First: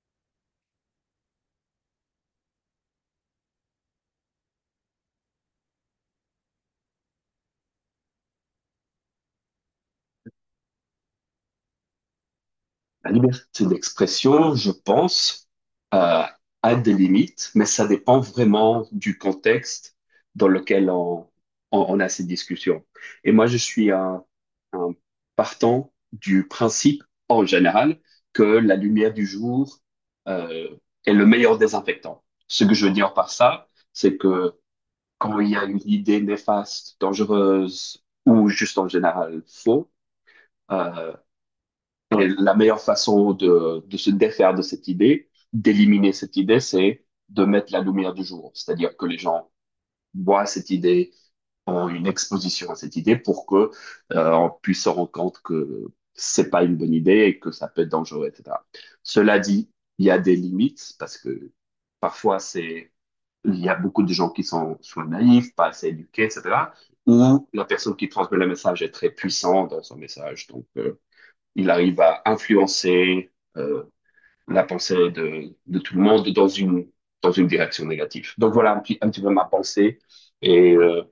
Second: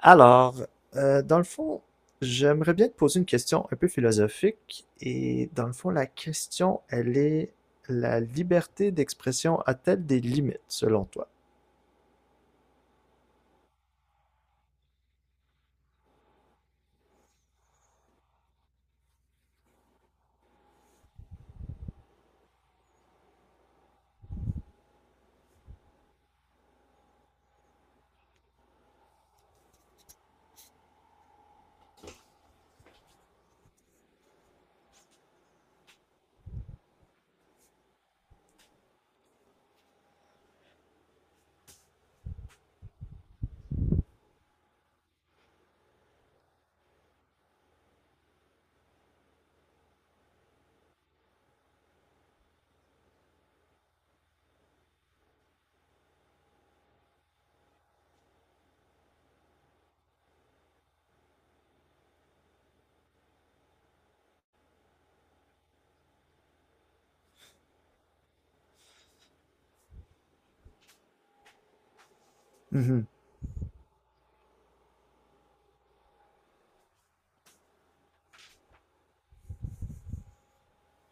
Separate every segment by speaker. Speaker 1: Alors, dans le fond, j'aimerais bien te poser une question un peu philosophique. Et dans le fond, la question, elle est, la liberté d'expression a-t-elle des limites, selon toi?
Speaker 2: La liberté d'expression, je pense, euh, a des limites, mais ça dépend vraiment du contexte dans lequel on a ces discussions. Et moi, je suis un partant du principe, en général, que la lumière du jour, euh, est le meilleur désinfectant. Ce que je veux dire par ça, c'est que quand il y a une idée néfaste, dangereuse ou juste en général faux, euh, et la meilleure façon de se défaire de cette idée, d'éliminer cette idée, c'est de mettre la lumière du jour. C'est-à-dire que les gens voient cette idée, ont une exposition à cette idée pour que on puisse se rendre compte que c'est pas une bonne idée et que ça peut être dangereux, etc. Cela dit, il y a des limites parce que parfois c'est il y a beaucoup de gens qui sont soit naïfs, pas assez éduqués, etc. Ou la personne qui transmet le message est très puissante dans son message. Donc, il arrive à
Speaker 1: Mhm,
Speaker 2: influencer euh, la pensée de tout le monde dans une direction négative. Donc voilà un petit peu ma pensée. Et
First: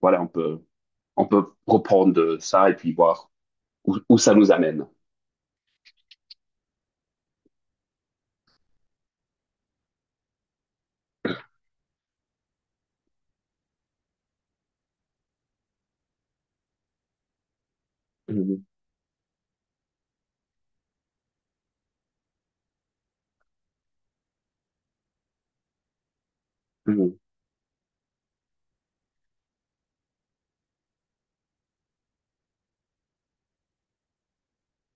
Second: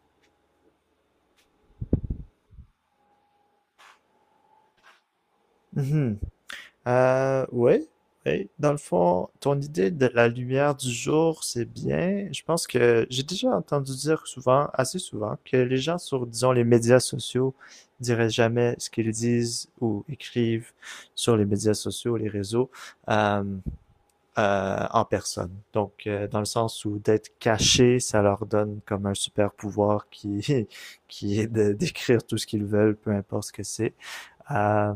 Speaker 2: voilà, on peut reprendre ça et puis voir où ça nous amène.
Speaker 1: mhm. Oui, oui. Dans le fond, ton idée de la lumière du jour, c'est bien. Je pense que j'ai déjà entendu dire souvent, assez souvent, que les gens sur, disons, les médias sociaux diraient
Speaker 2: Mhm,
Speaker 1: jamais ce qu'ils disent ou écrivent sur les médias sociaux, les réseaux. Euh, en personne. Donc, dans le sens où
Speaker 2: mhm,
Speaker 1: d'être caché, ça leur donne comme un super pouvoir qui, qui est de décrire tout ce qu'ils veulent, peu importe ce que c'est. Euh,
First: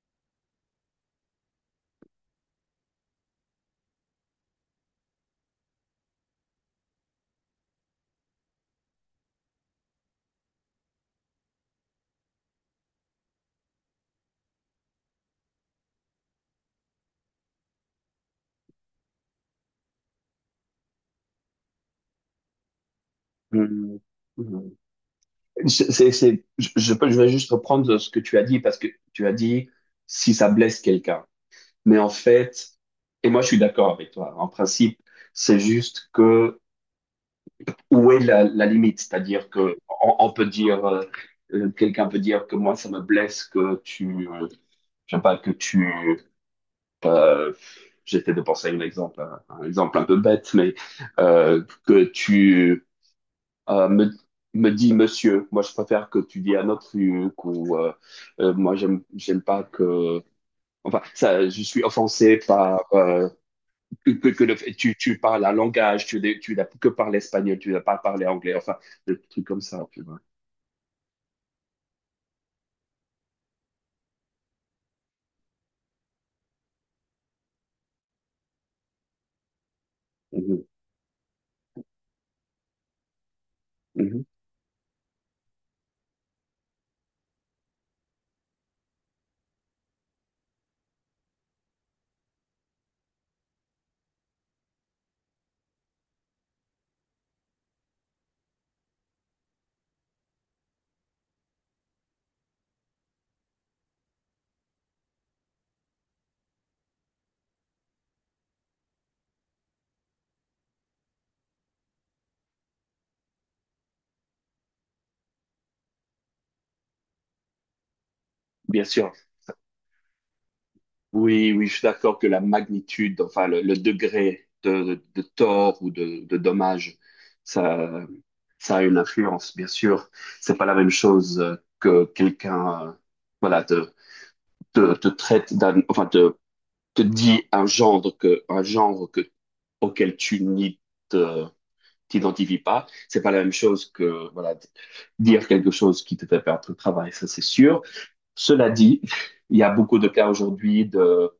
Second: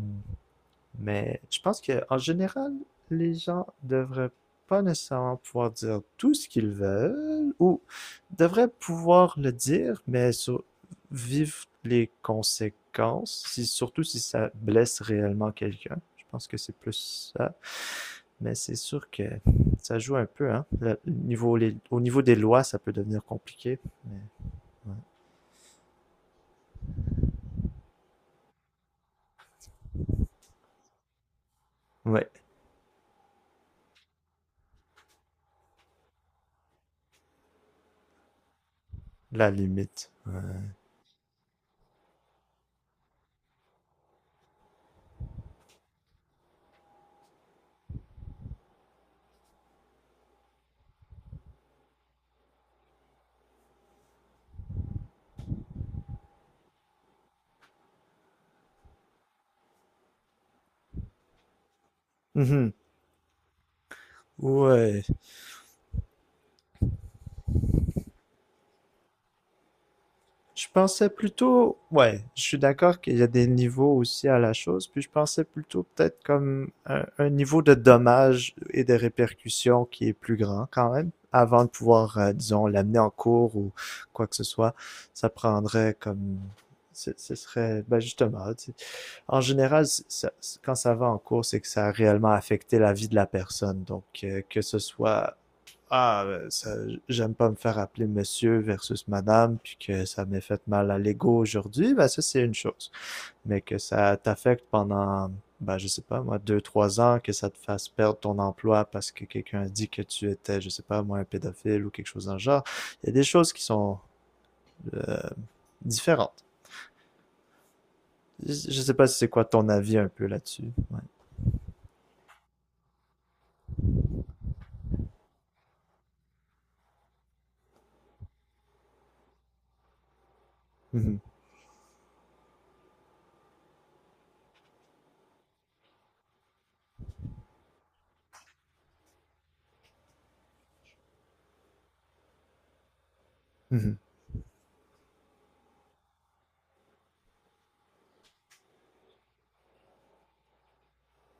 Speaker 1: mais je pense que en général, les gens devraient pas nécessairement pouvoir dire tout ce qu'ils veulent ou devraient pouvoir le dire, mais sur, vivre les conséquences, si, surtout si ça blesse réellement quelqu'un. Je pense que c'est plus ça. Mais c'est sûr que ça joue un peu, hein. Le au niveau des lois, ça peut devenir compliqué.
Speaker 2: mhm,
Speaker 1: Mais
Speaker 2: mhm. Je vais juste reprendre ce que tu as dit parce que tu as dit si ça blesse quelqu'un. Mais en
Speaker 1: ouais. Ouais,
Speaker 2: fait, et moi je suis d'accord avec toi, en principe, c'est juste que où est la limite? C'est-à-dire
Speaker 1: la
Speaker 2: que
Speaker 1: limite.
Speaker 2: on peut dire, quelqu'un peut dire que moi, ça me blesse que tu, je sais pas, que tu, euh, j'essaie de penser à un exemple, hein, un exemple un peu bête, mais que tu euh, me, me dis monsieur. Moi, je préfère que tu dis un autre truc ou moi, j'aime pas que, enfin, ça, je suis offensé
Speaker 1: Mhm.
Speaker 2: par que le tu,
Speaker 1: Ouais.
Speaker 2: tu parles un langage, tu n'as que parlé espagnol, tu n'as pas parlé anglais, enfin, des trucs comme ça, tu vois.
Speaker 1: Je pensais plutôt. Ouais, je suis d'accord qu'il y a des niveaux aussi à la chose. Puis je pensais plutôt peut-être comme un niveau de dommages et de répercussions qui est plus
Speaker 2: Mhm,
Speaker 1: grand quand même. Avant de pouvoir, disons, l'amener en cours ou
Speaker 2: mhm.
Speaker 1: quoi que ce soit, ça prendrait comme. Ce serait, ben justement, tu sais, en général, quand ça va en cours, c'est que ça a réellement affecté la vie de la personne. Donc, que ce soit, ah, euh, ça- j'aime pas me faire appeler monsieur versus madame, puis que ça m'ait fait mal à l'ego aujourd'hui, ben ça, c'est une chose. Mais que ça t'affecte pendant, ben, je sais pas, moi, deux, trois ans, que ça te fasse perdre ton emploi parce que quelqu'un a dit que tu étais, je sais pas, moi, un pédophile ou quelque chose dans le genre. Il y a des choses qui sont euh, différentes. Je
Speaker 2: Bien
Speaker 1: sais pas
Speaker 2: sûr.
Speaker 1: si c'est quoi ton avis un peu là-dessus. Ouais.
Speaker 2: Oui, oui, je suis d'accord que la magnitude, enfin, le degré de tort ou de dommage, ça, ça a une influence, bien sûr. C'est pas la même
Speaker 1: Mhm.
Speaker 2: chose que quelqu'un, voilà, te traite d'un, enfin, te dit un genre auquel te, t'identifies pas. C'est pas la même chose
Speaker 1: Mhm.
Speaker 2: que voilà dire quelque chose qui te fait perdre ton travail, ça c'est sûr. Cela dit, il y a beaucoup de cas aujourd'hui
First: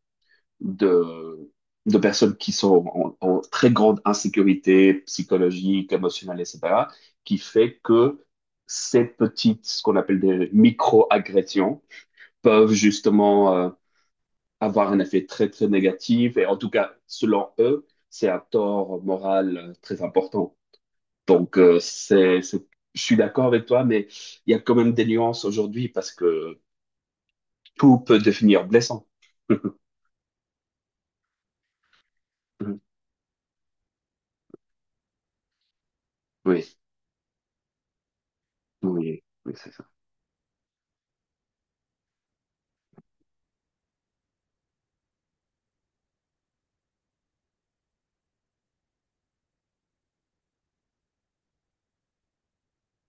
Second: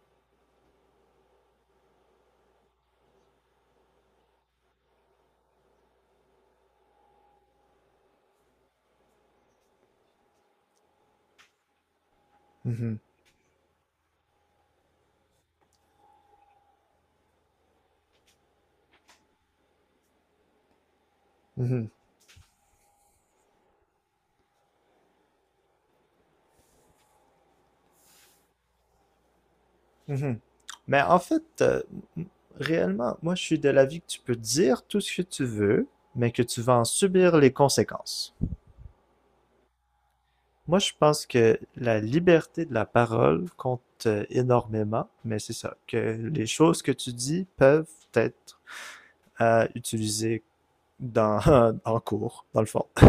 Speaker 2: de de personnes qui sont en, en très grande insécurité psychologique, émotionnelle, et cetera, qui fait que ces petites, ce qu'on appelle des micro-agressions, peuvent
Speaker 1: Mhm,
Speaker 2: justement avoir un effet très très négatif. Et en tout cas, selon eux, c'est un tort moral très important. Donc,
Speaker 1: mhm,
Speaker 2: je suis d'accord avec toi, mais il y a quand même des nuances aujourd'hui parce que tout peut devenir blessant.
Speaker 1: mhm. Mais en fait, m- réellement, moi, je suis de l'avis que tu peux dire tout ce que tu veux, mais que tu
Speaker 2: Oui,
Speaker 1: vas en subir les conséquences.
Speaker 2: oui, oui, c'est ça.
Speaker 1: Moi, je pense que la liberté de la parole compte énormément, mais c'est ça, que les choses que tu dis peuvent être utilisées dans, en cours, dans le fond,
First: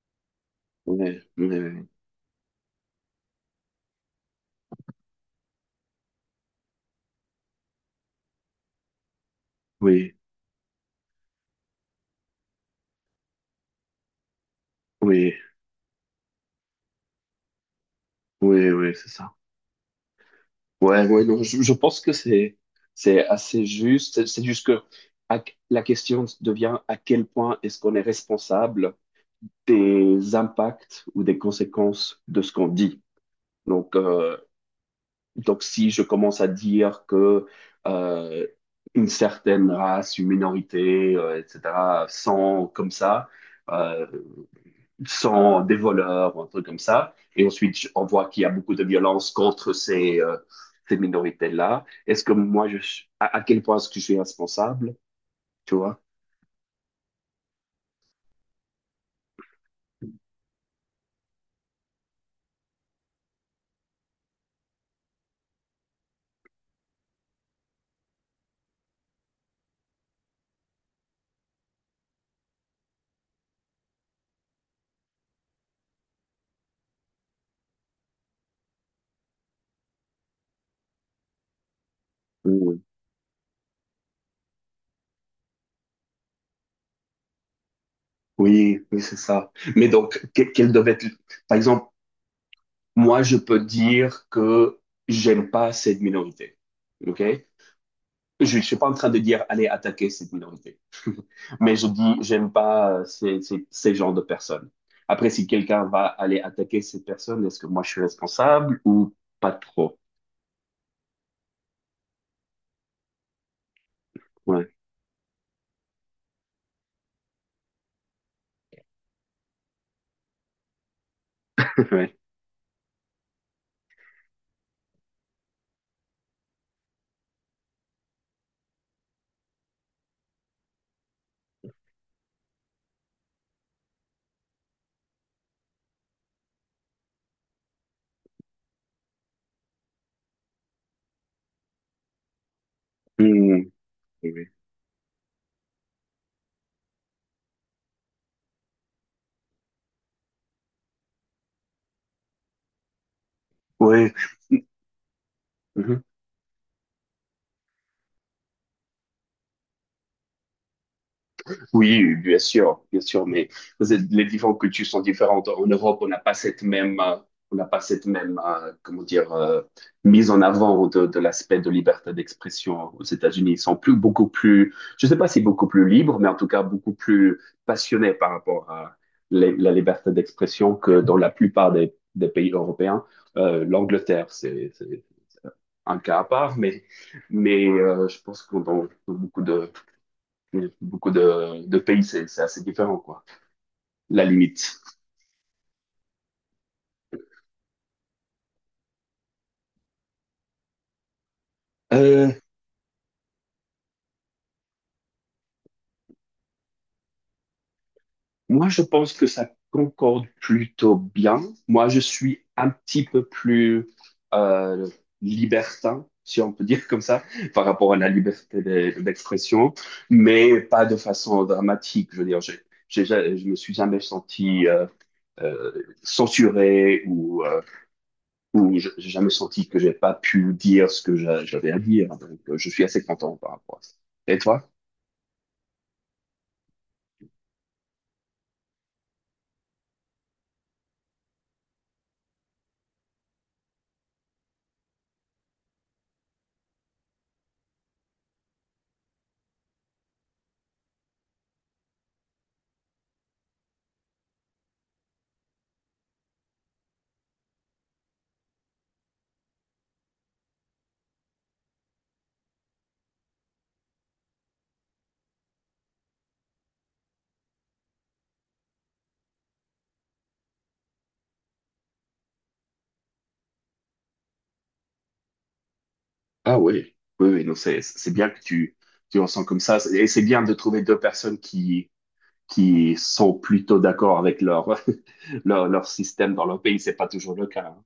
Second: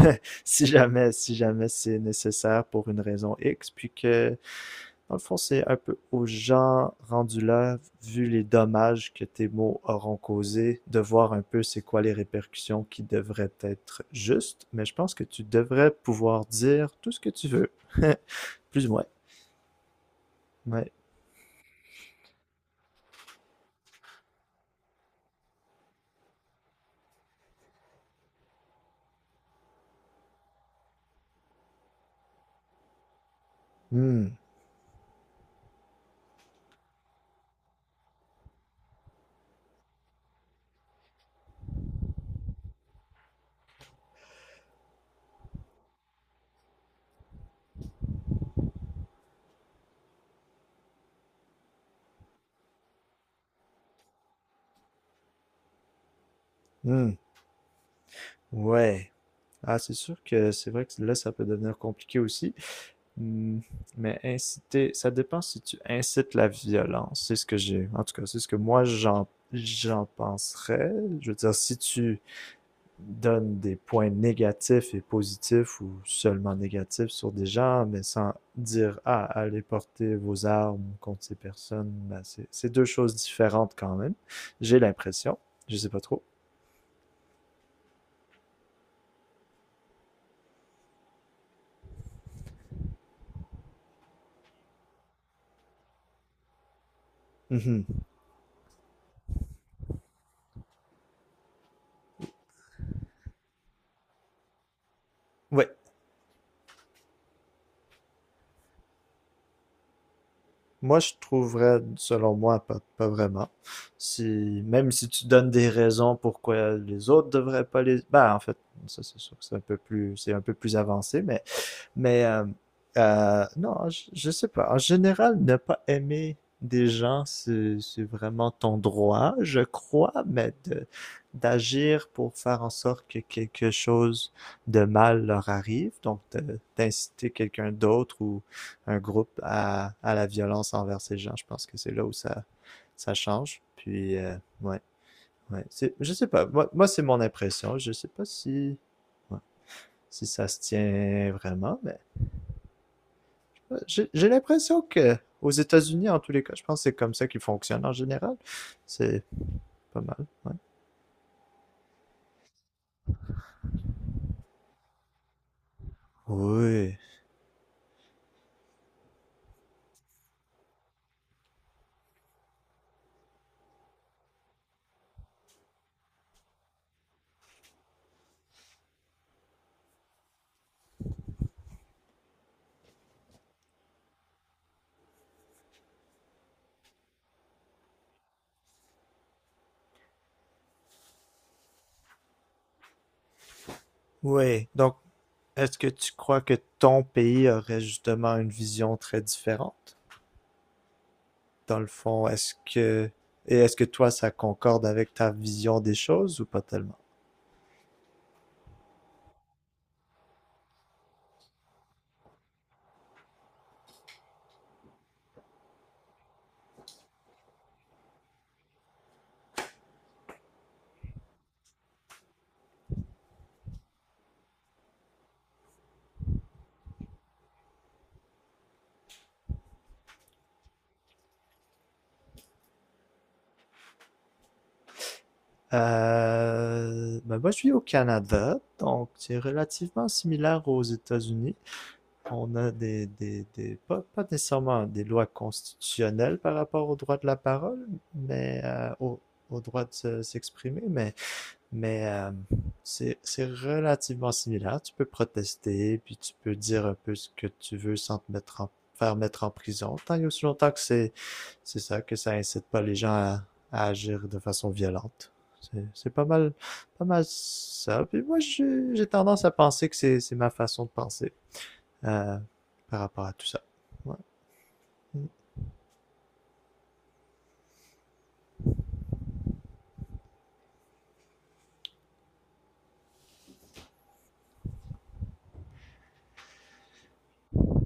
Speaker 1: si jamais,
Speaker 2: Oui,
Speaker 1: si jamais
Speaker 2: oui,
Speaker 1: c'est nécessaire pour une raison X, puis que dans le fond, c'est un peu aux gens rendus là, vu les dommages que tes mots
Speaker 2: oui,
Speaker 1: auront causés, de voir un peu c'est quoi les répercussions qui devraient être justes, mais je pense que
Speaker 2: oui,
Speaker 1: tu devrais pouvoir dire tout ce que tu veux.
Speaker 2: oui,
Speaker 1: Plus ou
Speaker 2: oui,
Speaker 1: moins.
Speaker 2: c'est ça.
Speaker 1: Ouais.
Speaker 2: Ouais, ouais, non, je pense que c'est assez juste. C'est juste que à- la question devient à quel point est-ce qu'on est responsable des impacts ou des conséquences de ce qu'on dit. Donc,
Speaker 1: Hmm.
Speaker 2: si je commence à dire que euh, une certaine race, une minorité, etc., sont comme ça, euh, sont des voleurs, ou un truc comme ça, et ensuite on voit qu'il y a beaucoup de violence contre ces minorités-là, est-ce que moi, je, suis- à quel point est-ce que je suis responsable, tu vois?
Speaker 1: Hmm. Ouais. Ah, c'est sûr que c'est vrai que là, ça peut devenir compliqué aussi. Hmm. Mais inciter, ça dépend si tu incites la violence. C'est ce que j'ai. En tout cas, c'est ce que moi, j'en penserais. Je veux dire, si tu donne des points négatifs et positifs ou seulement négatifs sur des gens, mais sans dire ah, allez porter vos armes contre ces personnes, ben, c'est
Speaker 2: Oui,
Speaker 1: deux choses différentes quand même. J'ai l'impression. Je sais pas trop.
Speaker 2: oui, oui, c'est ça. Mais donc, quelle devait être... Par exemple, moi, je peux dire que j'aime pas cette minorité. OK?
Speaker 1: Mhm.
Speaker 2: Je ne suis pas en train de dire allez attaquer cette minorité, mais je dis j'aime pas ces genres de personnes. Après, si
Speaker 1: Oui.
Speaker 2: quelqu'un va aller attaquer cette personne, est-ce que moi je suis responsable ou pas trop?
Speaker 1: Moi, je trouverais, selon moi, pas vraiment. Si,
Speaker 2: Ouais,
Speaker 1: même si tu donnes des raisons pourquoi les autres devraient pas les, ben, en fait, ça, c'est sûr que c'est un peu plus, c'est un peu plus avancé, mais
Speaker 2: ouais.
Speaker 1: Mais non, je sais pas. En général, ne pas aimer des gens, c'est vraiment ton droit, je crois, d'agir pour faire en sorte que quelque chose de mal leur arrive, d'inciter quelqu'un d'autre ou un groupe à la violence envers ces gens, je pense que c'est là où ça change.
Speaker 2: Mmh.
Speaker 1: Puis, ouais, ouais, c'est, je sais pas, moi, moi c'est mon impression, je sais pas si, ouais, si ça se tient vraiment, mais
Speaker 2: Oui,
Speaker 1: j'ai l'impression que aux
Speaker 2: oui.
Speaker 1: États-Unis, en tous les cas, je pense que c'est comme ça qu'ils fonctionnent en général. C'est pas mal, ouais.
Speaker 2: Oui, bien sûr, mais les différentes cultures sont différentes. En Europe, on n'a pas cette
Speaker 1: Oui.
Speaker 2: même, comment dire, mise en avant de l'aspect de liberté d'expression. Aux États-Unis, ils sont je ne sais pas si beaucoup plus libres, mais en tout cas beaucoup plus passionnés par rapport à la liberté d'expression que dans la plupart des pays européens. l'Angleterre, c'est un cas à part, mais je pense que dans dans beaucoup de pays, c'est assez différent, quoi. La
Speaker 1: Oui.
Speaker 2: limite.
Speaker 1: Donc, est-ce que tu crois que ton pays aurait justement une vision très différente? Dans le fond,
Speaker 2: Euh,
Speaker 1: est-ce que et est-ce que toi, ça concorde avec ta vision des choses ou pas tellement?
Speaker 2: Moi, je pense que ça concorde plutôt bien. Moi, je suis un petit peu plus euh, libertin, si on peut dire comme ça, par rapport à la liberté d'expression, mais pas de façon dramatique. Je veux dire, je me suis jamais senti euh, censuré ou j'ai jamais senti que j'ai pas pu dire ce que j'avais à dire. Donc, je suis assez content par rapport à ça. Et toi?
Speaker 1: Ben moi, je suis au Canada, donc c'est relativement similaire aux États-Unis. On a des pas, pas nécessairement des lois constitutionnelles par rapport au droit de la parole, mais au droit de s'exprimer, mais c'est relativement similaire. Tu peux protester, puis tu peux dire un peu ce que tu veux sans faire mettre en prison, tant et aussi longtemps que c'est ça, que ça incite pas les gens à agir de façon violente. C'est- pas mal, pas mal ça. Puis moi, j'ai tendance à penser que c'est ma façon de penser euh, par rapport à tout ça. Ouais.
Speaker 2: Ah oui, oui, oui, non, c'est bien que tu ressens comme ça. Et c'est bien de trouver deux personnes qui sont plutôt d'accord avec leur leur système dans leur pays. C'est pas toujours le cas, hein.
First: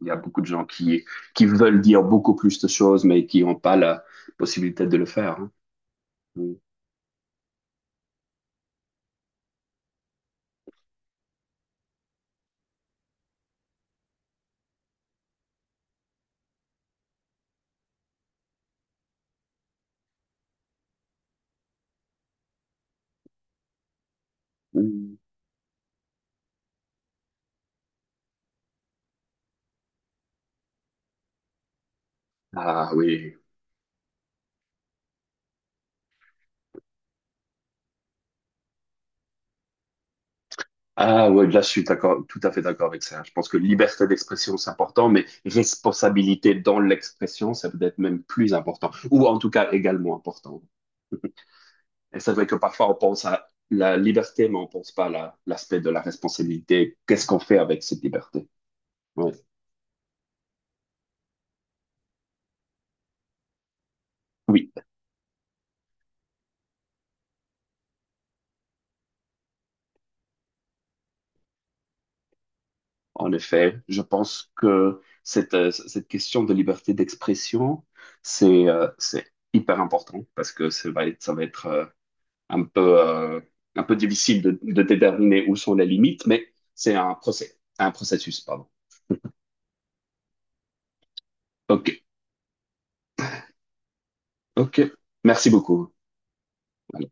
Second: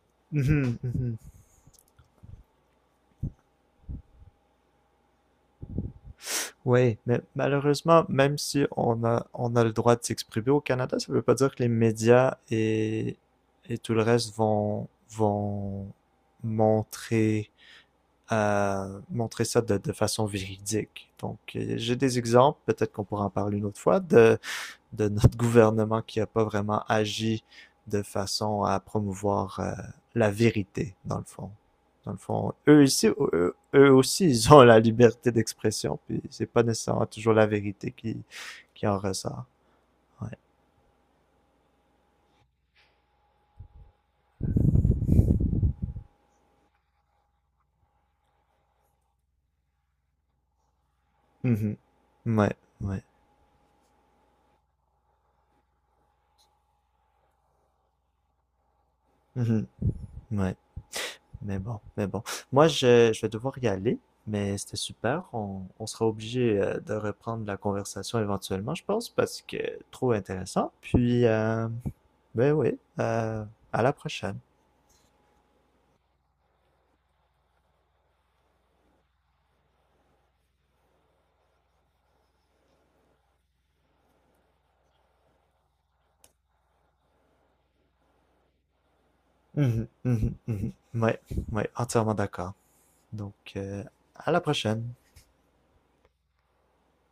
Speaker 2: Il y a beaucoup de gens
Speaker 1: Mhm, mhm.
Speaker 2: qui veulent dire beaucoup plus de choses, mais qui n'ont pas la possibilité de le faire, hein. Mm.
Speaker 1: Oui, mais malheureusement, même si on a, on a le droit de s'exprimer au Canada, ça veut pas dire que les médias et tout le reste vont montrer, montrer ça de façon véridique. Donc, j'ai des exemples, peut-être qu'on pourra en parler une autre fois, de
Speaker 2: Mm.
Speaker 1: notre gouvernement qui n'a pas vraiment agi de façon à promouvoir la vérité, dans le fond. Dans le fond,
Speaker 2: Ah oui.
Speaker 1: eux aussi, ils ont la liberté d'expression, puis c'est pas nécessairement toujours la vérité qui en ressort. Ouais.
Speaker 2: Ah oui, là, je suis d'accord, tout à fait d'accord avec ça. Je pense que liberté d'expression, c'est important, mais responsabilité dans l'expression, c'est peut-être même plus important, ou en tout cas également important.
Speaker 1: Mhm.
Speaker 2: Et c'est vrai
Speaker 1: Ouais,
Speaker 2: que parfois, on
Speaker 1: ouais.
Speaker 2: pense à la liberté, mais on pense pas à l'aspect de la responsabilité. Qu'est-ce qu'on fait avec cette liberté? Ouais.
Speaker 1: Mhm. Ouais. Mais bon. Je vais devoir y aller, mais
Speaker 2: Oui.
Speaker 1: c'était super. On sera obligé de reprendre la conversation éventuellement, je pense, parce que trop intéressant. Ben oui,
Speaker 2: En
Speaker 1: heu,
Speaker 2: effet,
Speaker 1: à la
Speaker 2: je
Speaker 1: prochaine.
Speaker 2: pense que cette, cette question de liberté d'expression, c'est hyper important parce que ça va être un peu, euh, un peu difficile de déterminer où sont les limites, mais c'est un processus, pardon.
Speaker 1: Mmh mh. Mmh. Mmh. Ouais, ouais,
Speaker 2: OK,
Speaker 1: entièrement d'accord. Donc, à la prochaine.
Speaker 2: OK. Merci beaucoup. Voilà.